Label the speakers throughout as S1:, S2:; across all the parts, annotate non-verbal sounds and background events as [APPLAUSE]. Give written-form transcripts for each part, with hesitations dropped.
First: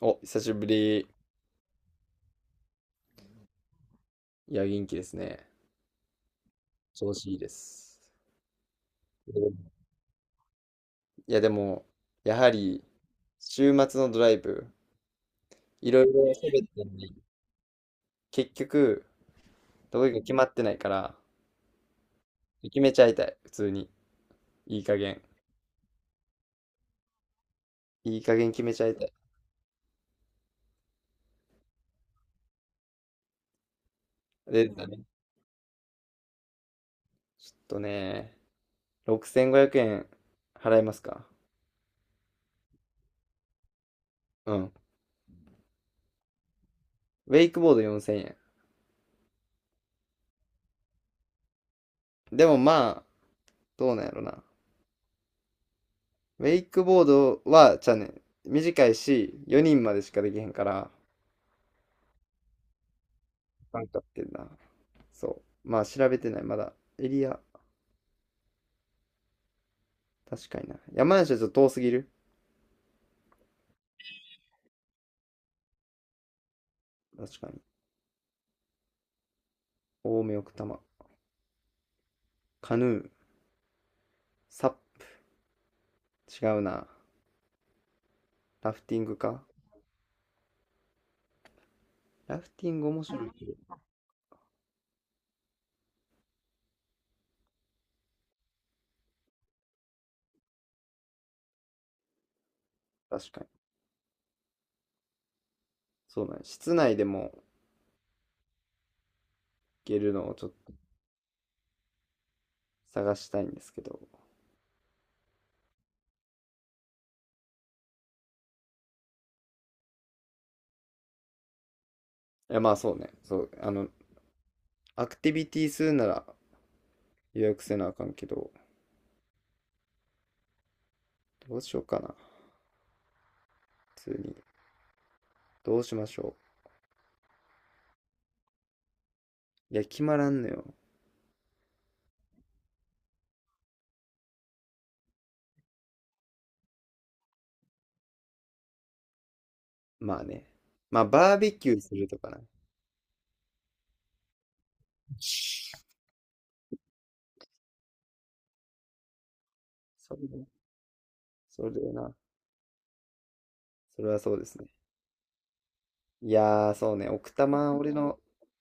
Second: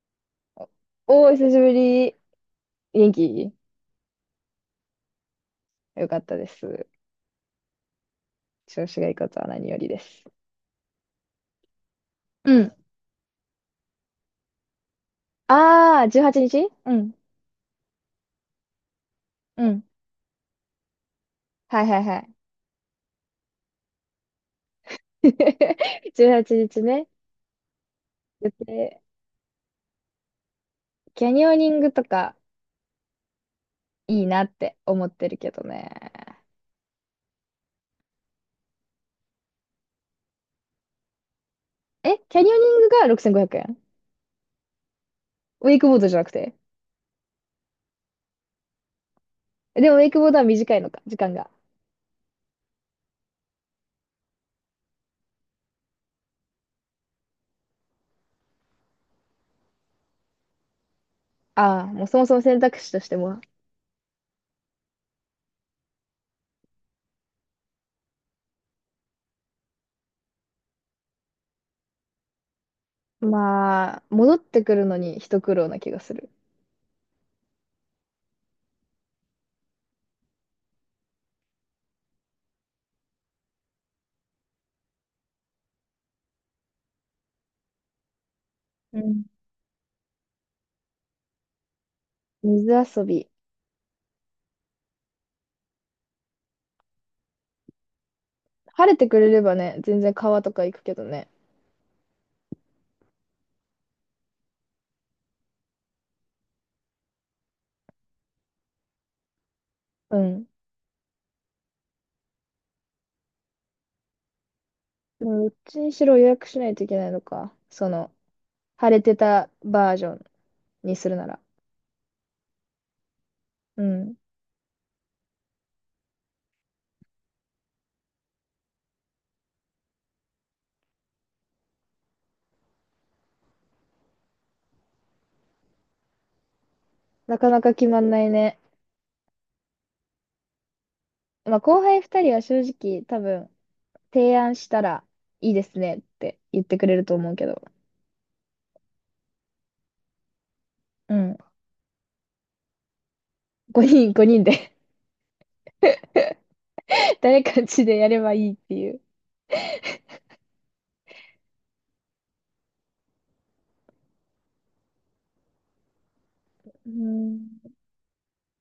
S1: お、久しぶり。
S2: おー、久しぶり。元気
S1: いや、元気ですね。
S2: よかったです。
S1: 調子いいです。
S2: 調子がいいことは
S1: い
S2: 何よりです。
S1: や、でも、やは
S2: うん。
S1: り、週末のドライブ、い
S2: あ
S1: ろ
S2: あ、
S1: い
S2: 18
S1: ろ
S2: 日う
S1: 喋
S2: は
S1: っ
S2: ちにち
S1: たの
S2: うん。
S1: に、結局、
S2: うん。
S1: どこ行くか決まってないから、
S2: はいはいはい。
S1: 決めちゃいたい。普通に。いい加減。
S2: [LAUGHS] 18日ね。
S1: いい加
S2: 予
S1: 減決めちゃい
S2: 定
S1: たい。
S2: キャニオニングとかいいなっ
S1: で、
S2: て
S1: だね。
S2: 思ってるけどね。
S1: ちょっとね、6500円払えますか？
S2: え、キャニオニングが6500円
S1: うん。
S2: ウェイクボードじゃなくて。
S1: ウェイクボード4000円。
S2: でもウェイクボードは短いのか、時間が。
S1: でもまあ、どうなんやろな。ウェイクボードは、じゃあね、短いし、4人までしかできへんから、
S2: ああ、もうそもそも選択肢としても。
S1: 間経ってんな。そう。まあ調べてない。まだエリア、確かにな。山梨はちょっと遠すぎる。
S2: まあ、戻ってくるのに一苦労な気がする。
S1: 確かに。青梅奥多摩。カヌー。サップ。違うな。ラフテ
S2: う
S1: ィング
S2: ん
S1: か。ラフ
S2: 水
S1: ティング面
S2: 遊
S1: 白
S2: び。
S1: いけど。
S2: 晴れてくれればね、全然川とか行くけどね。
S1: 確かに。そうだね。室内でも行ける
S2: う
S1: のをち
S2: ん。
S1: ょっと探したいんですけど。
S2: でも、どっちにしろ予約しないといけないのか。その、晴れてたバージョンにするなら。
S1: いやまあそうね。そう。
S2: うん。
S1: アクティビティするなら予約せなあかんけど、どうしようかな。普通に。どうしましょ
S2: なかなか決まんないね。
S1: う。いや、決まらんのよ。
S2: まあ、後輩二人は正直多分、提案したらいいですねって言ってくれると思うけど。
S1: まあね。まあ
S2: う
S1: バ
S2: ん。
S1: ーベキューするとかな。
S2: 5人、5人で
S1: [LAUGHS]
S2: [LAUGHS] 誰かんちでやればいいっていう。
S1: それね。それな。それはそうですね。いやー、
S2: う
S1: そうね。奥多
S2: ん。
S1: 摩、俺の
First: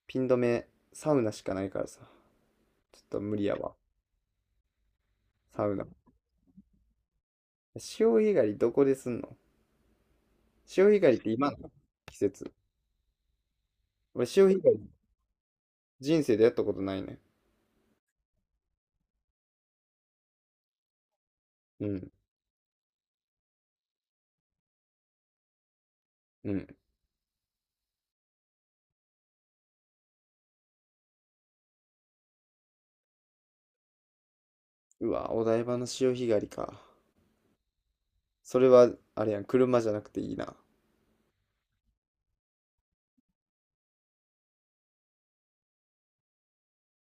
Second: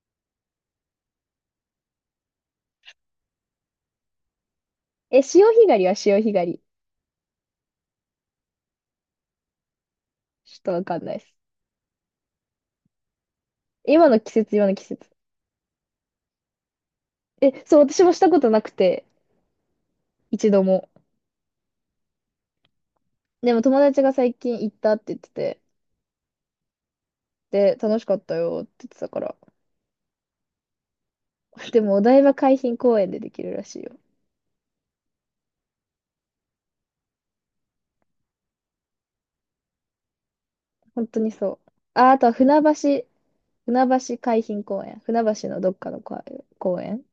S1: ピン止め、サウナしかないからさ。ちょっと無理やわ。
S2: え、潮
S1: サ
S2: 干
S1: ウ
S2: 狩
S1: ナ。
S2: りは潮干狩り。
S1: 潮干狩りどこですんの？
S2: ちょっとわ
S1: 潮
S2: か
S1: 干
S2: んな
S1: 狩り
S2: い
S1: っ
S2: で
S1: て
S2: す。
S1: 今の季節。
S2: 今の
S1: 俺、
S2: 季
S1: 潮
S2: 節、
S1: 干
S2: 今
S1: 狩
S2: の季
S1: り
S2: 節。
S1: 人生でやったことないね。
S2: え、そう、私もしたことなくて、一度も。
S1: うん。
S2: でも友達が最近行ったって言ってて、
S1: うん。
S2: で、楽しかったよって言ってたから。[LAUGHS] でもお台場海浜公園でできるらしいよ。
S1: うわ、お台場の潮干狩りか。それは、あれやん、車じゃなくていいな。
S2: 本当にそう。あ、あとは船橋、船橋海浜公園。船橋のどっかの公園。公園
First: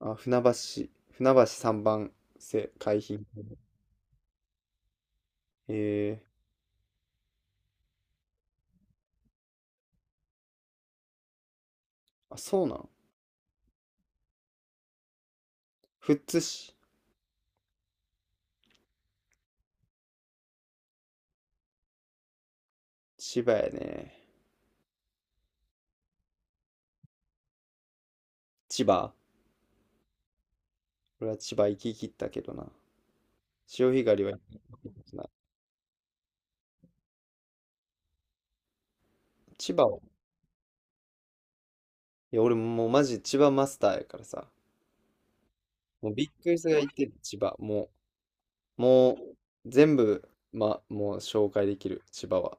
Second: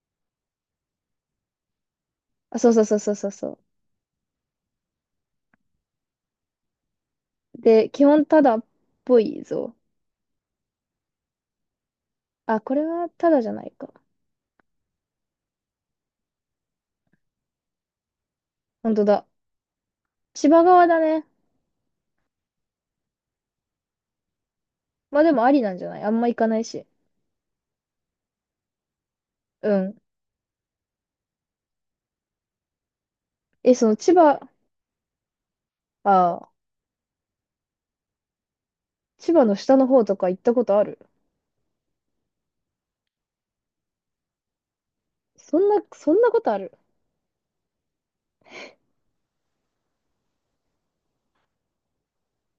S1: あ、船橋、船橋3番
S2: あ、そう
S1: 瀬
S2: そうそう
S1: 海
S2: そう
S1: 浜。
S2: そうそ
S1: へえ
S2: う。で、基本タダっぽいぞ。
S1: ー。あ、
S2: あ、
S1: そう
S2: こ
S1: な
S2: れ
S1: ん。
S2: はタダじゃないか。
S1: 富津市。
S2: 本当だ。千葉側だね。
S1: 千葉やね。
S2: まあでもありなんじゃないあんま行かないし。
S1: 千葉。
S2: うん。
S1: 俺は千葉行き切ったけどな。
S2: え、そ
S1: 潮
S2: の
S1: 干
S2: 千
S1: 狩りは
S2: 葉、
S1: 行きな。
S2: ああ、千葉の
S1: 千
S2: 下
S1: 葉
S2: の
S1: を。
S2: 方とか行ったことある
S1: いや、俺もうマジ千葉マスターやからさ。
S2: そんな、
S1: も
S2: そ
S1: う
S2: ん
S1: びっ
S2: なこ
S1: く
S2: とあ
S1: りす
S2: る
S1: るが行ってる、千葉。もう、全部、ま、もう紹介できる、千葉は。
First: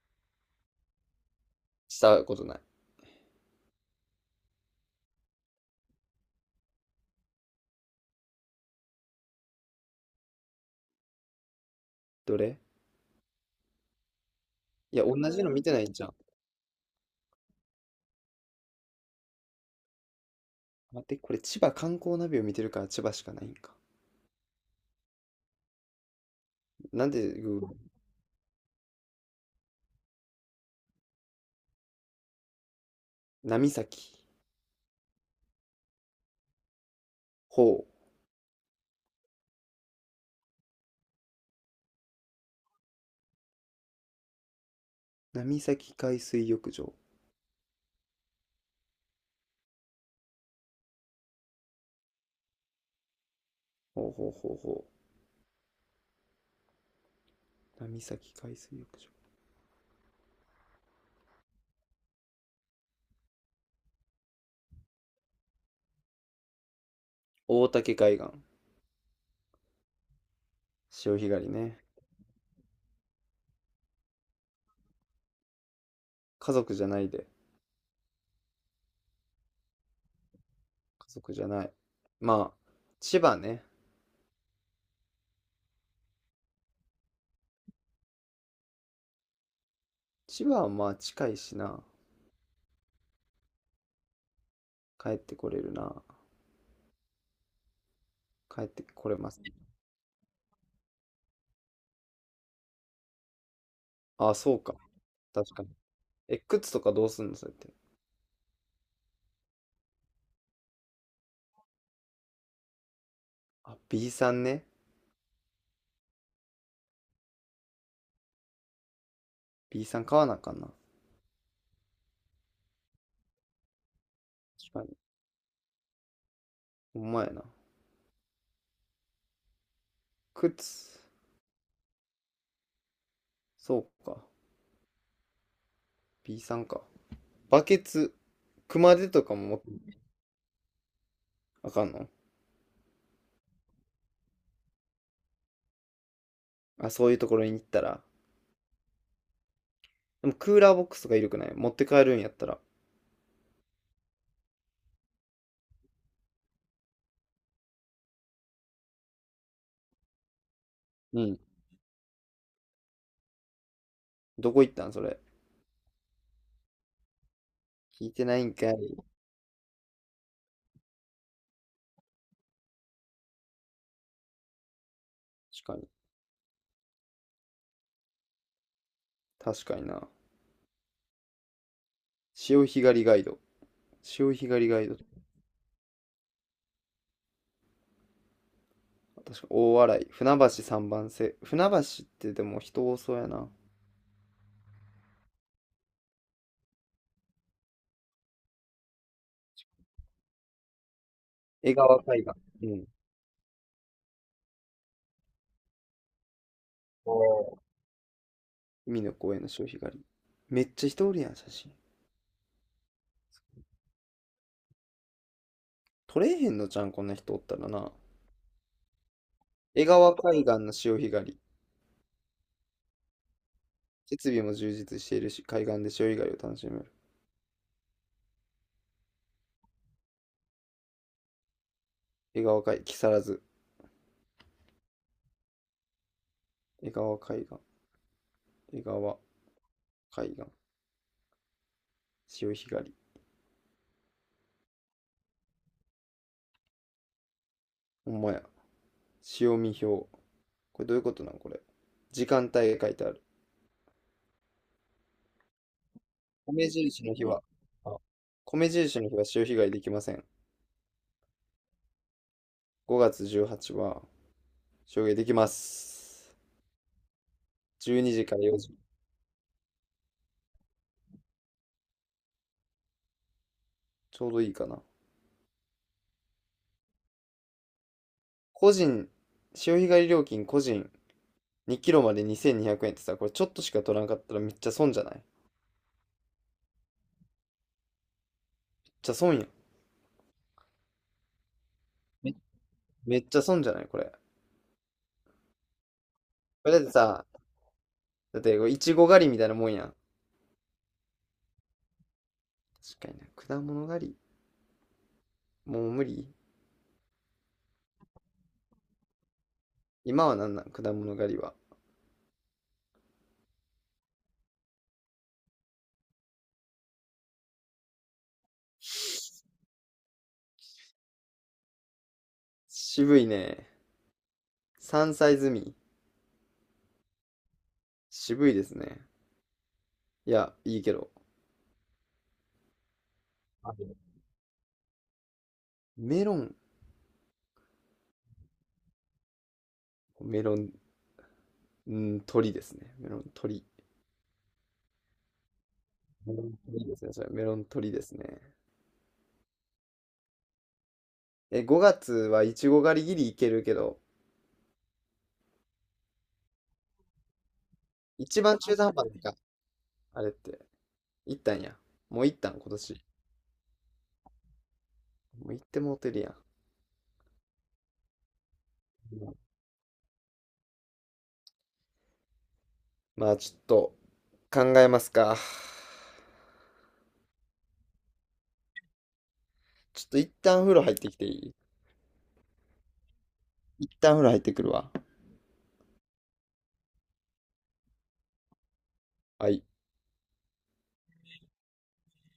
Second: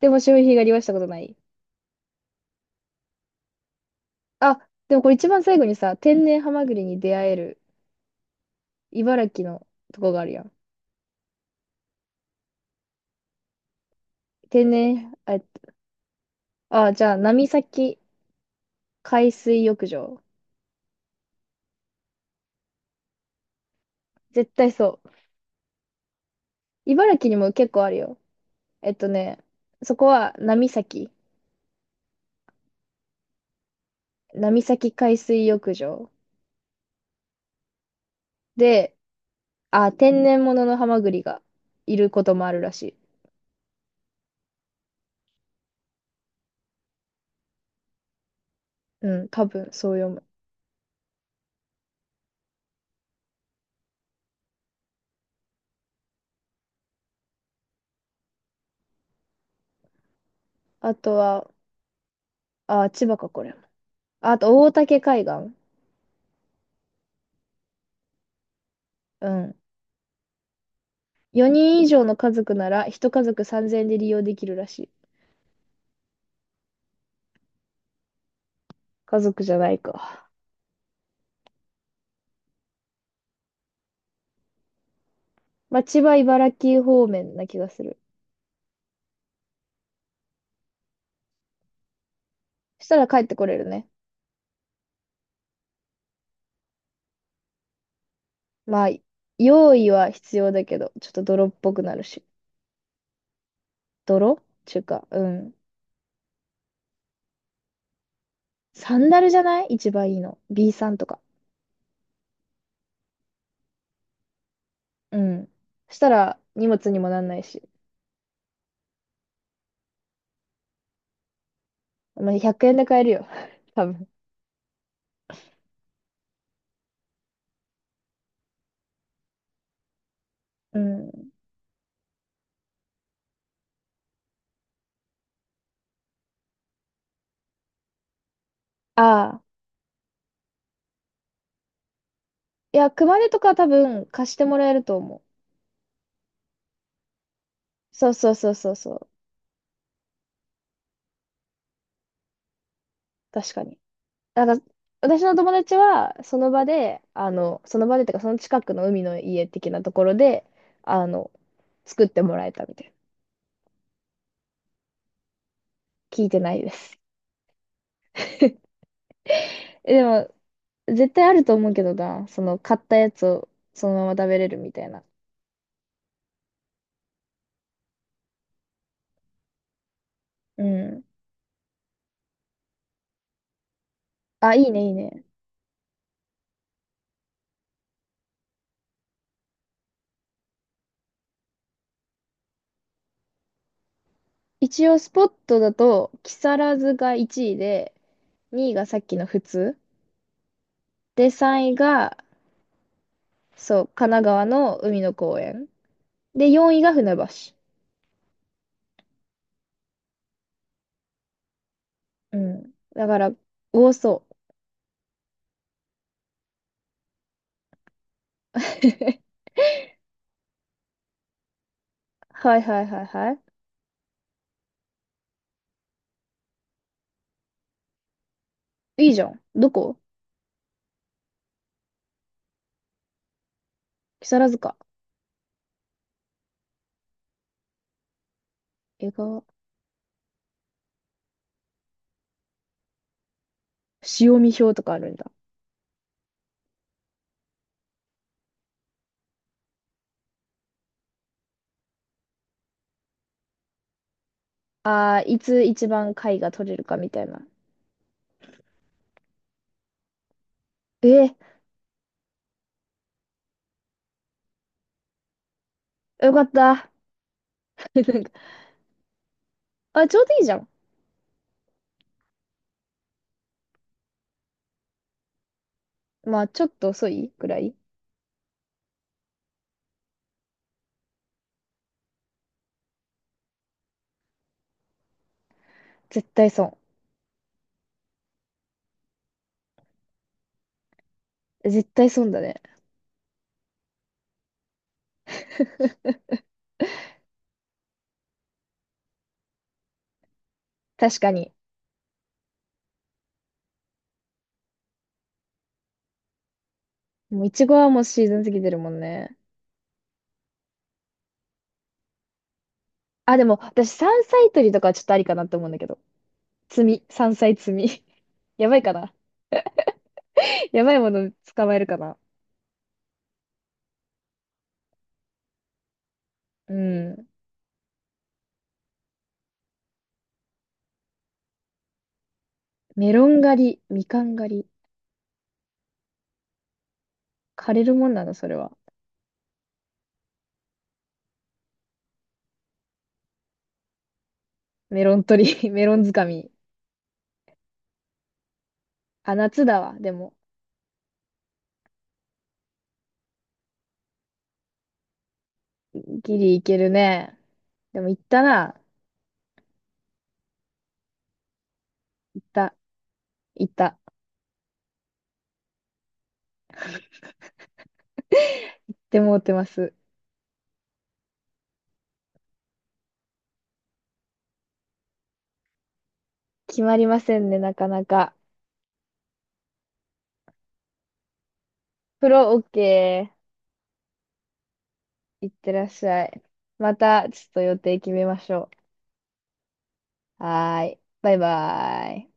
S2: でも潮干狩りはしたことない。
S1: したことない。
S2: あ、でもこれ一番最後にさ、天然ハマグリに出会える茨城のとこがあるやん。
S1: どれ？
S2: 天
S1: いや、
S2: 然、
S1: 同
S2: あ、
S1: じの見てないんじゃん。
S2: あ、じゃあ、波崎海水浴場。
S1: 待って、これ千葉観光ナビを見てるから千葉しかないんか。
S2: 絶対そう。
S1: なん
S2: 茨城に
S1: で、
S2: も
S1: グー
S2: 結
S1: グル
S2: 構あるよ。えっとね、そこは波崎、
S1: 波崎。
S2: 波崎海水浴場
S1: ほう。
S2: で、あ、天然物のハマグリがいることもあるらしい。
S1: 波崎海水浴場。
S2: うん、多分そう読む。
S1: ほうほうほうほう。波崎海水浴場。
S2: あとは、あ、千葉か、これも。あと、大竹海岸。
S1: 大竹海岸。
S2: うん。
S1: 潮干狩り
S2: 4
S1: ね。
S2: 人以上の家族なら、1家族3000円で利用できるらしい。
S1: 家族じゃないで。
S2: 家族じゃないか。
S1: 家族じゃない。まあ、千葉ね。
S2: まあ、千葉、茨城方面な気がする。
S1: 千葉はまあ近いしな。
S2: そしたら帰ってこれるね。
S1: 帰ってこれるな。帰って
S2: まあ、
S1: これます。
S2: 用意は必要だけど、ちょっと泥っぽくなるし。
S1: ああ、
S2: 泥
S1: そうか。
S2: ちゅうか、うん。
S1: 確かに。え、靴とかどうすんのそれって。
S2: サンダルじゃない一番いいの。B さんとか。
S1: あ、B さんね。
S2: うん。そしたら、荷物にもなんないし。
S1: B さん買わなあかんな。
S2: まあ、100円で買えるよ。[LAUGHS] 多分。
S1: 確かに。ほんまやな。
S2: う
S1: 靴。
S2: ん。
S1: そうか。B さんか。バケツ。熊手とか
S2: ああ。
S1: も持ってあかんの？
S2: いや、熊手とか多分貸してもらえると思う。
S1: あ、そういうところに行ったら。
S2: そうそうそうそうそう。
S1: でもクーラーボックスとかいるくない？持って帰るんやったら。
S2: 確かに。あの、私の友達は、その場で、あの、その場でとか、その近くの海の家的なところで、あ
S1: う
S2: の、
S1: ん。
S2: 作ってもらえたみたいな。
S1: どこ行ったんそれ？
S2: 聞いてないです。
S1: 聞いてないんかい。
S2: [LAUGHS] え、でも、絶対あると思うけどな、その、買ったやつをそのまま食べれるみたいな。
S1: 確かに。確かにな。
S2: うん。
S1: 潮干狩りガイド。潮干
S2: あ、
S1: 狩
S2: い
S1: り
S2: いね、
S1: ガイ
S2: いい
S1: ド。
S2: ね。
S1: 確か大洗。船橋三番瀬。船橋ってでも人多そうやな。
S2: 一応、スポットだと、木更津が1位で、2位がさっきの普通。で、3位
S1: 江川
S2: が、
S1: 海岸。うん。
S2: そう、神奈川の海の公園。で、4位が
S1: お
S2: 船橋。
S1: ー海の公園の潮干狩り。めっちゃ人おるやん、写真。
S2: うん。だから、多そう。
S1: 撮れへんのじゃん、こんな人おったらな。江川海岸の潮干狩り。
S2: はいはいはいは
S1: 設備も充実しているし、海岸で潮干狩りを楽しめる。
S2: い。いいじゃん。どこ
S1: 江川海、木更津。
S2: 木更津か。
S1: 江川海岸。江
S2: 江
S1: 川
S2: 川。
S1: 海岸。潮干狩り。
S2: 潮見表とかあるんだ。
S1: ほんまや。潮見表。これどういうことなんこれ。時間帯が書いてある。
S2: ああ、いつ一番貝が
S1: 米
S2: 取れるか
S1: 印
S2: み
S1: の
S2: たい
S1: 日は、
S2: な。
S1: あ、米印の日は潮干狩りできません。
S2: え
S1: 5月18はちにちは潮干狩りできま
S2: ー、よ
S1: す。
S2: かった。[LAUGHS] な
S1: 12
S2: ん
S1: 時
S2: か、
S1: から4時。
S2: あ、ちょうどいいじゃん。
S1: ちょうどいいかな。
S2: まあ、ちょっと遅いぐらい。
S1: 個人、潮干狩り料金個人2キロまで2200円ってさ、これちょっとしか取らんかったらめっちゃ損じゃない？
S2: 絶対損。
S1: めっちゃ損やん。
S2: 絶対損
S1: め、
S2: だね。
S1: めっちゃ損じゃないこれ。これだってさ、だってこれいちご狩りみたいなもんやん。
S2: 確かに。
S1: 確かにな。果物狩り。もう無理。
S2: もう、いちごはもうシーズン過ぎてるもんね。
S1: 今はなんなん果物狩りは。
S2: あ、でも、私、山菜採りとかはちょっとありかなって思うんだけど。摘み。山菜摘み。[LAUGHS] やばいかな。[LAUGHS] やばいもの捕まえるかな。
S1: 渋いね。山菜摘み。
S2: うん。
S1: 渋いですね。いや、いいけど。
S2: メロン狩り、み
S1: あ
S2: かん狩り。
S1: メロン、
S2: 枯れるもんなの、それは。
S1: メロン、う鳥ですね。メロン鳥。
S2: メロン取り、[LAUGHS] メロン掴
S1: メロ
S2: み。
S1: ン鳥ですね。それ、メロン鳥ですね。
S2: あ、夏だわ。でも、
S1: え、5月はいちご狩りギリいけるけど、
S2: ギリいけるね。でも、行った
S1: 一番中
S2: な。
S1: 途半端なか、あれって。行ったんや。もう行っ
S2: 行っ
S1: たん、今
S2: た、
S1: 年。
S2: 行った。っ
S1: もう行ってもうてるやん。
S2: て
S1: うん。
S2: 思ってます。
S1: まあ、ちょっと考えますか。
S2: 決まりませんね、なかなか。
S1: ちょっと一旦風呂入ってきていい？
S2: プロオッケ
S1: 一旦風呂入ってくるわ。
S2: ー。いってらっしゃい。また、ちょっと予定決めましょ
S1: はい。
S2: う。はーい。バイバーイ。